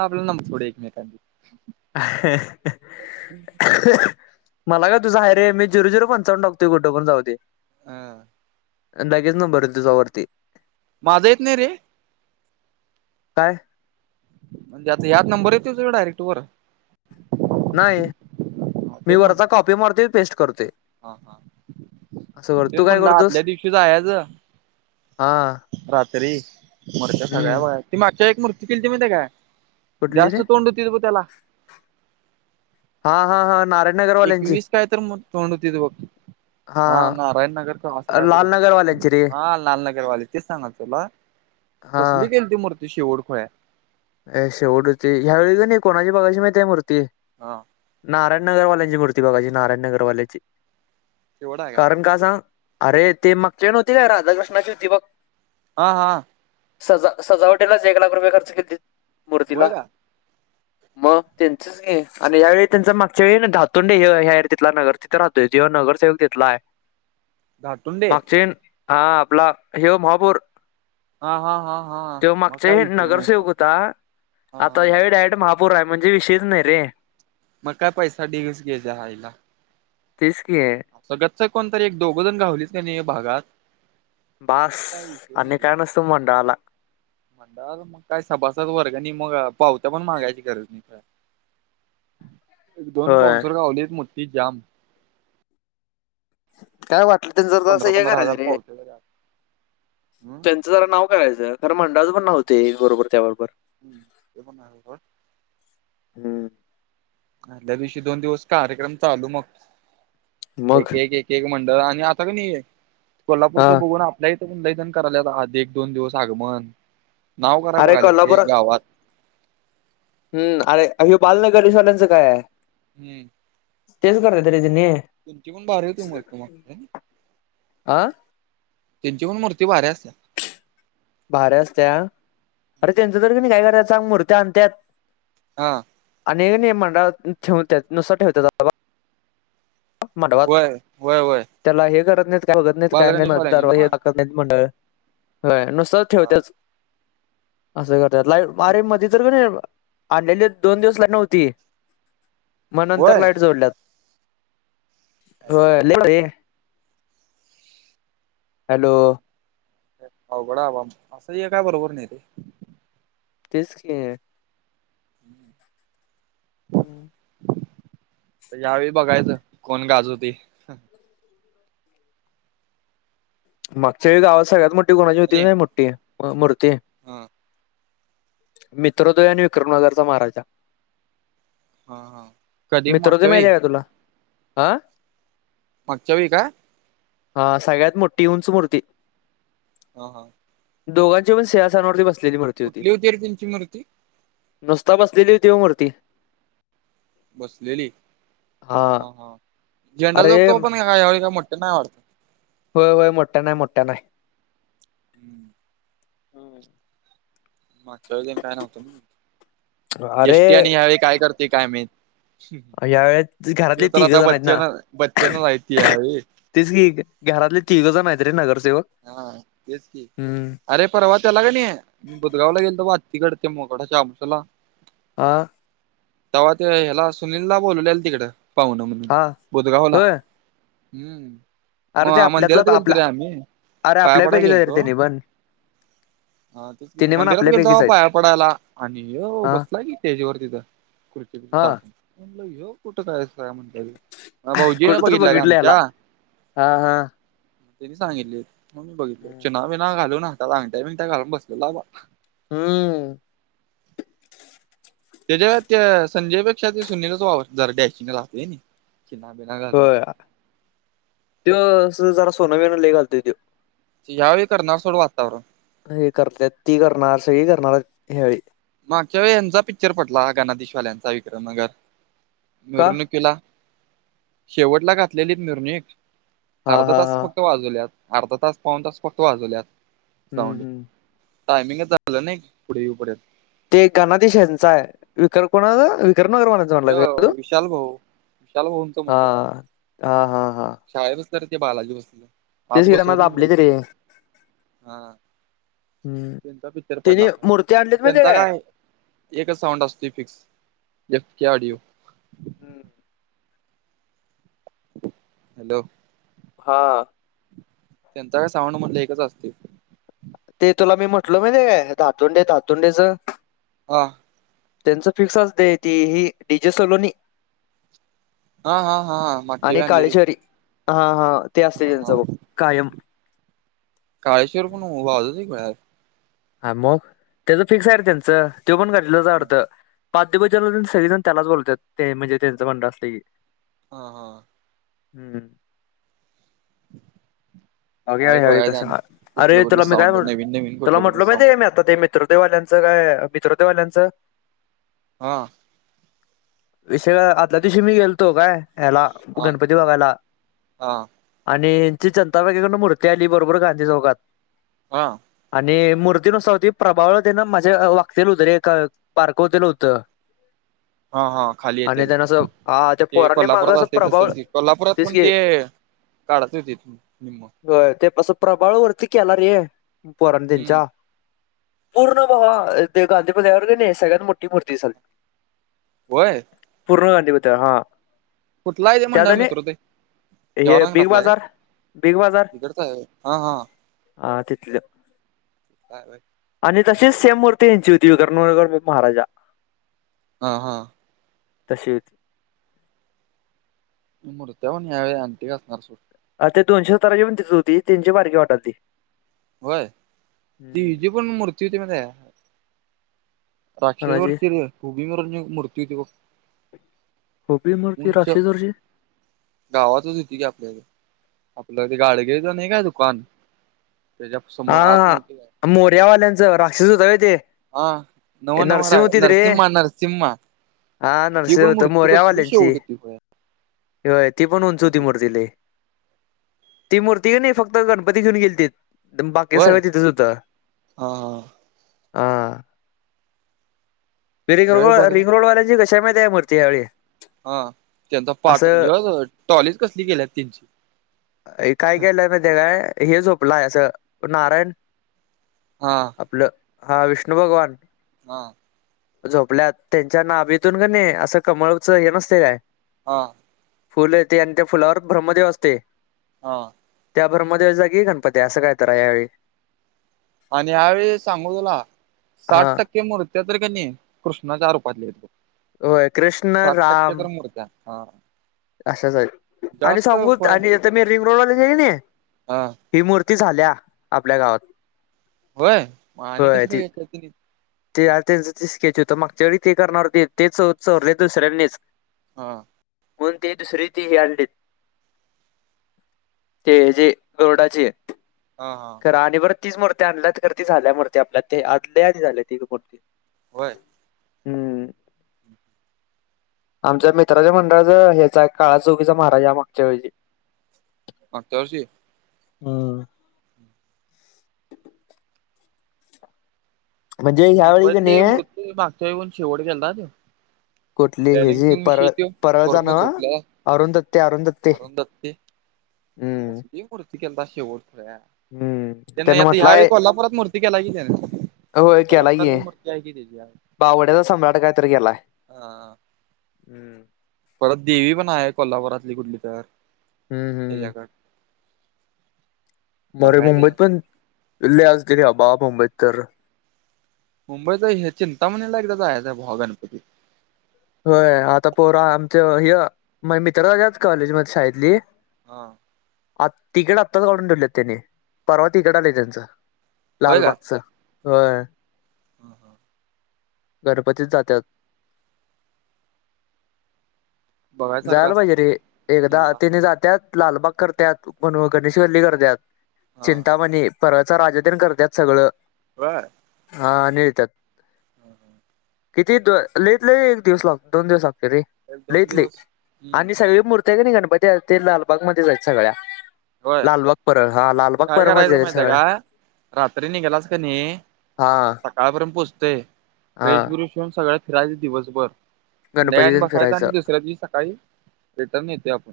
आपल्याला न थो [unintelligible] ड एकमेाकाना [inaudible] मला काय तुझा हाय रे, मी जिरो झिरो पंचावनून टाकतोय कुटपण जाऊदे. हा. लगेच नंबर ईल तुझा वरती. माझा येत नाही रे. काय? म्हणजे आता ह्यात नंबर येत नाही तुझा डायरेक्ट वर. नाही, मी तेच म्हण वरचां कॉपी मारतूय पेस्ट करतूय. हा हा, तेच म्हटलं आदल्या दिवशीच जायाचं हां. रात्री, मोरच्या सगळ्या बाया ती मागच्या एक मूर्ती केलीती माहितय काय, कुठली रे जास्त तोंड होतीत बघ त्याला. हा हा हा नारक एकवीस काय तर तोंड होतीत बघ. हा नारायणनगर असं काय तर लाल होतं, नगरवाल्यांची रे हा लालनगरवाले. तेच सांगालोय तूला, हा कसली केलती मूर्ती शेवट खुळ्या. ए शेवट हुती, ह्या वेळी क नाही कोणाची बघायची माहितय मूर्ती. हा. नारायणनगर वाल्यांची मूर्ती बघायची नारायण नगर वाल्यांची. शेवट आहे कारण का सांग, अरे ते मागच्या वेळी नव्हती काय राधाकृष्णाची हुती बघ हा हा सजा सजावटीलाच एक लाख रुपये खर्च केल्ते होय मूर्तीला. का म त्यांच. आणि यावेळी त्यांचा मागच्या वेळी धातोंडे हे ह्यायर तीथला नगर तिथं राहतोय नगरसेवक तीथलाय. धाटुंडे मागचीन हा आपला ह्यो महापौर. हा हा हा हा म काई ईषय नाई तो. का आता ह्यायेळी डायरेट महापौराय म्हणजे विषयच नाई रे. मग काय पैसा ढीगच घेजा हाईला. तेच कि. सगतच कोणतरी एक दोघं जन घावलीच का नी ह्या भागात. मग बास काय विषय आणि काय नसतं मंडळाला. मंडळाला मग काय सभासद वर्गनी मग पावत्या पण मागायची गरज नाई [unintelligible] [inaudible] एक दोन होय बाऊनसर गावलेत मोठी जाम. काय वाटलं त्यांन जर्दा असं पंधरा हे पंधरा करायचं हजार रे. पावत्या झाल्या हम्म त्यांचं जरा नाव करायचं खर मंडळाच पण नावं होतंय बरोबर त्याबरोबर. हम् ते पण [unintelligible] हम्म. आदल्या दिवशी दोन दिवस कार्यक्रम चालू मग मग एक एक् एक मंडळ आणि आता क नी हे कोल्हापूरच हा बघून आप लय जण लय जणं करायल्यात आद एक दोन दिवस आगमन. नाव कराय अरे बघायल्यात रे कोल्हापूरात गावात हम्म अरे हे बालनं गणेशवाल्यांचं काया. हम्म. तेच कराते रे तेंनी. ऊंची पण भारी होती मस्त मग हायनी. आं. त्यांची पण मूर्ती भारी असत्या. भारी असत्या, अरे त्यांचं तर की नी काय करायचा मुर्त्या आणत्यात. हा. आणिय का नी मंडळात ठेवत्यात नुसत ठेवत्यात. मंडपात व्हय व्हय व्हय त्याला हे करत नाईत काय बघत नाईत काय नाई बालगणेशवाल्यांची नव्ह [unintelligible] मंडळ व्हय नुसतंच हा ठेवतेच असं करत्यात लाईव् मरे मध्ये तर क नी आणलेलेत दोन दिवस लाईट नव्हती. म नंतर होय. लाईट जोडल्यात. हो ले हे हॅलो. अवघड अवाम असंये काय बरोबर नाई ते. तेच की. हम्म. यावेळी बघायचं कोण गाजवते. मागच्या येळी गावा सगळ्यात मोठी कोणाची होती म काय मोठी मूर्ती. अं. मित्रोदय आणि विक्रमनगरचा महाराजा. हा हा. कधी मित्रोदय मागच्या वेळी माईती का् तुला हं मागच्या वेळी का. अ.. सगळ्यात मोठी उंच मूर्ती ह.. ह.. दोघांची पण सिंहासनावर होती बसली होती बघ. कुठली होती रे त्यांची मूर्ती? नुसत बसलेली होती बघ मूर्ती बसलेली हा ह.. हा.. झेंडा अरे जोगतो पण का का यावेळी काय मोठ नाह. होय.. होय.. मोठ्य नाय.. मोठ्य नाय.. हम्म हम्म. मागच्या वेळी काय नव्हतं, एस. अरे ष्टी. आणि ह्यावेळी काय करते काय माहित. ह्.... यावेळेस घरातले ह्यो तर तिघ आता जण आहेत बच्चन.. बच्चन राहिती हाये. ते की घरातले तिघजण हायेत रे नगरसेवक. हा तेच की. हम्म अरे.. परवा त्याला का नाय. बुजगावला गेलतो तर आत्तीकड ते मोकडाच्या आबच ला आ.. तेव्हा ते ह्याला सुनिला बोलवलेल तिकडं पाहुण म्हणून हा बुधगावला.. होय हम् अरे ते मा... आपल्यातला मंदिरात गेलतो आपला रे.. आम्ही, अरे पाया पडा आपल्यापैकीच की आहे रे त्याने पण हा.. तेच की त्याने पण मंदिरात गेल.. आपल्यापैकीच तो आहेत पाया पडायला आणि ह्यो.. हा बसला की स्टेज वर तिथ खुर्ची हा म्हणल... कुठं काय [unintelligible] भाऊजीने कुठं तर बघितला रे बघितलं याला आमच्या हा हा त्यांनी सांगितले, मग मी बघितल हम्म चिना- बिना घालूनात, हाताला अंगट्या -बिंगट्या घालून बसलेला बाबा. हम्म त्याच्यात त्या संजयपेक्षा ते सुनीलाच वावरतय जरा डॅशीनगला आणि पिना बिना होय... त्यो जरा सोनं- विन लय घालतेती. यावेळी करणार सोड वातावरण हे करत्यात, ती करणार. सगळी करणार.. ह्यावेळी मागच्या वेळी यांचा पिक्चर पडला हा गानाधिशवाल्यांचा विक्रम नगर, का मिरूनिक किला.. शेवटला घातलेली मिरवणूक, हा अर्धा हा तास हा फक्त वाजवल्यात. अर्धा तास, पाऊण तास फक्त वाजवल्यात, हम्म साऊंड हम्म टायमिंग झालं नई पुढ येऊ पर्यंत. ते गनाधीश ह्याचा आहे, विकर कोणाचा विक्रमनगर मालक जाऊन आला य का तू? विशाल भाऊ विशाल हा.. हा.. हा.. हा शाळे बसणार ते, बालाजी बसले. ते शिरा मज आपले करी. हा.. हा.. हम्म त्यांचा पिक्चर पडला त्याने होता काय? मूर्ती आणि आणलीत माहितीये त्यांचा काय एकच साउंड असतो फिक्स.. ए. के. ऑडिओ हम्म हॅलो! हा त्यांचा काय साऊंड म्हटलं एकच असतोय. ते तुला मी म्हटलो [inaudible] धातोंडे.. धातोंडेच आ त्यांचं फिक्स असतय ते.. हे डी. जे. सलोनी हा हा हा मागच्या आणि वेळी आणलेलीत काळेश्वरी हा हा ते असतय हा त्यांचं हा बघ कायम. काळेश्वर पण वाजवतो कि बाहेर हा मग! त्याचं फिक्स आहे रे त्यांचं तो पण गल्लितलाच हाय हा वाटतं. पाद्य पूजन म्हणून सगळेजण त्यालाच बोलवत्यात ते म्हणजे त्यांचं मंडळ असंल की. हा हा. हम्म. बघूया ह्यावेळी बघायचं कसं आणि ह कुठलं अरे कुठलं तुला मी काय साऊंड म्हटल नवीन नवीन तुला कुठलं कुठलं म्हटलो माहिती हाय साऊंड काय मी आता ते मी मित्रोदे वाल्यांचं काय मित्रदेवाल्यांचं हां. विषय आदल्या दिवशी मी गेलतो काय ह्याला हा गणपती बघायला, हा आणि ची चंद जनता बँकेकडून मूर्ती आली बरोबर गांधी चौकात हा. आणि मूर्ती कशी होती प्रभावळते न माझ्या वागते होत रे पार्कव हुतेल होतं. हा हा खाली आणि येतेल त्यानं असं हा त्या ते पोरांनी मागं कोल्हापुरात असं असतय तस प्रभावळ कि, कोल्हापुरात तेच पण की ते [unintelligible] निम्म वय ते अस प्रभाळ वरती केला रे पोरांनी हम्म त्यांच्या पूर्ण भावा ते गांधी पुतळ्या कड कणी सगळ्यात मोठी मूर्ती दिसालती. होय? पूर्ण गांधी पुतळा हा. कुठल हाय ते त्यात मंडळ आणि मित्रोदय ते जवाहर हे बिग नगरातल हाय काय? बाजार बिग बाजार तीकडचां हाय होय? हा हा. हा तिथलं आणि तसिच सेम मूर्ती हेंची होती [unintelligible] महाराजा. हा हा. तशी होती. मुर्त्या पण ह्या वेळी आँटिक असणार सोड. अर ते दोनसे सुतारांची पण तिथच होती तेनची बारकी वाटल ती. होय, ती हिजी पण मूर्ती होती माहिती हाय काय? राक्षस वर कोणाची फिरून उभी वर एक मूर्ती होती बघ. उभी मूर्ती उंच राक्षसवरची गावातच होती कि आपल्या इथ, आपलं ते गाडगिळ च नाही काय दुकान? त्याच्या समोर आत नव्हती काय? मोरयावाल्यांचं राक्षस होत होय ते हा नव ए, नव रा नरसिंह होतीत रे नरसिम्हा नरसिंम्हा. हा नरसिम्हा होत, शेवट मोरयावाल्यांची, होती होय ती होय ती पण उंच होती उभी मूर्ती लय. ती मूर्ती कणी फक्त गणपती घेऊन गेलतीत. बाकी होय सगळं तिथेच होत हा हा हा. रिंग यावेळी रोड बघाय रिंगरोडवाल्यांची कशी हाय मूर्ती यावेळी? हा त्यांचा पाट असं ह्यो टॉलीच कसली केल्यात त्यांची. काय केलय माहिती हाय काय हे झोपलंय असं नारायण हा. आपलं हा विष्णू भगवान. हा. झोपल्यात त्यांच्या नाभी तून का नाही असं कमळच हे नसते काय. हा. फुल येते आणि त्या फुलावर ब्रह्मदेव असते. हा. त्या ब्रह्मदेवाच्या जागी गणपती आहे असं काय तरहाय यावेळी. आणि ह्यावेेळी सांगू तुला साठ हा टक्के मूर्त्या तर कानी कृष्णाच्या रूपातली आहेत. होय कृष्ण साठ टक्के राम. तर मूर्त्या हा. अशाच आहे आणि जास्त सांगू खोळ्या आणि तर मी रिंग रोडवाले हाय नाही. हा ही मूर्ती झाल्या आपल्या गावात होय आणि होय कसं काय ती याच्या तली. ते आ त्यांचं ते स्केच होतं मागच्या वेळी ते करणार ते तेच चोरले दुसऱ्यांनीच. हा. म्हणून ते दुसरे ते हे आलतेत. ते जे रोडाचे हा हा. तर आणि बरं तीच मूर्ती आणल्या तर ती झाल्या मूर्ती आपल्या ते आपल्या आधी ती झाले ती मूर्ती. होय. हम्म. आमच्या मित्राच्या मंडळाच ह्याचा आहे काळा चौकीचा महाराजा आहे मागच्या वेळची. मागच्या वर्षी हम. म्हणजे ह्यावेळी की मुंबईतले नाही मूर्ती मागच्या वेळी पण शेवट गेलता तो. कुठली हे जी बॅलनसिंग परळ विषयी त्यो परळचा पुरण नव झोपला अरुण दत्ते अरुण दत्ते अरुण दत्ते हम्म कसली मूर्ती केलता शेवटला यार. हम्म त्याने त्यानं आता ह्यावेेळी म्हटलाय कोल्हापुरात मूर्ती केला की त्यान होय केलाय बावड्याचा सम्राट कायतरी केेलाय. हा ह. हम्म. परत देवी पण आहे कोल्हापुरातली कुठली तर. हम् हम. त्याच्या कड बर मुंबईत पण लय असती रे बाबा मुंबईत तर. मुंबईच हे चिंतामणीला एकदा जायाच बुवा गणपती. होय आता पोरा आमच्या हि म मित्रत कॉलेज मध्ये शाळेतली. हा. आ तिकीट आत्ताच काढून ठेवले त्यानी परवा तिकीट आले त्यांचं. लालबागच होय. हा हा. गणपतीत जात्यात. बघायसारखं जायला असतं पाहिजे रे एकदा तिने जात्या लालबाग करत्यात. म्हणू गणेश हा गल्ली करत्यात हा चिंतामणी परळचा राजा तेनं करतात सगळं. बरं. हा नीळत्यात हम् हम्. किती लईत लई एक दिवस लाग दोन दिवस लागतो रे. एक दोन लईत लई दिवस. आणि हम्म सगळी मूर्ती आहे कणी गणपती ते लालबागमध्येच आहेत सगळ्या. होय लालबाग परळ हा लालबाग काय परळ मध्ये करायचं आहेत माहित आहे सगळ्या. का? रात्री निघालास का नाहीस हा सकाळापर्यंत पोचतंय हा फ्रेश बिश होऊन सगळं फिरायचं दिवसभर संध्याकाळी आणि गणपती तेन बसायच फिरायचं आणि दुसऱ्या दिवशी सकाळी रिटर्न येतोय आपण.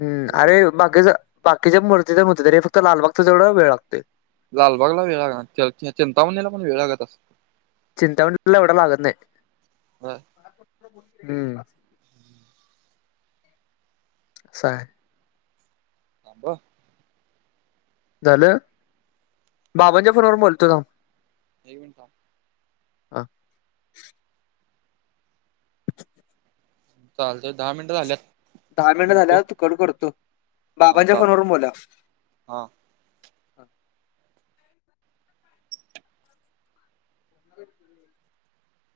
हम्म असं कराव अरे बाकीच बाकीच्या मूर्तीच होतय रे फक्त लालबागच तेवढं वेळ लागतोय. लालबागला वेळ लागणार च चिंतामणीला पण वेळ लागतं असलं? चिंंतामणीला एवढा लागतं नाही. असं आहे. हो. झालं बाबांच्या फोन वर बोलतो थांब? [unintelligible] हां. चालतंय दहा मिनट झाल्यात. दहा मिनट ठेवतो झाल्यात कट करतो हा बाबांच्या चालतंय फोनवरून बोलूयात. हा [unintelligible]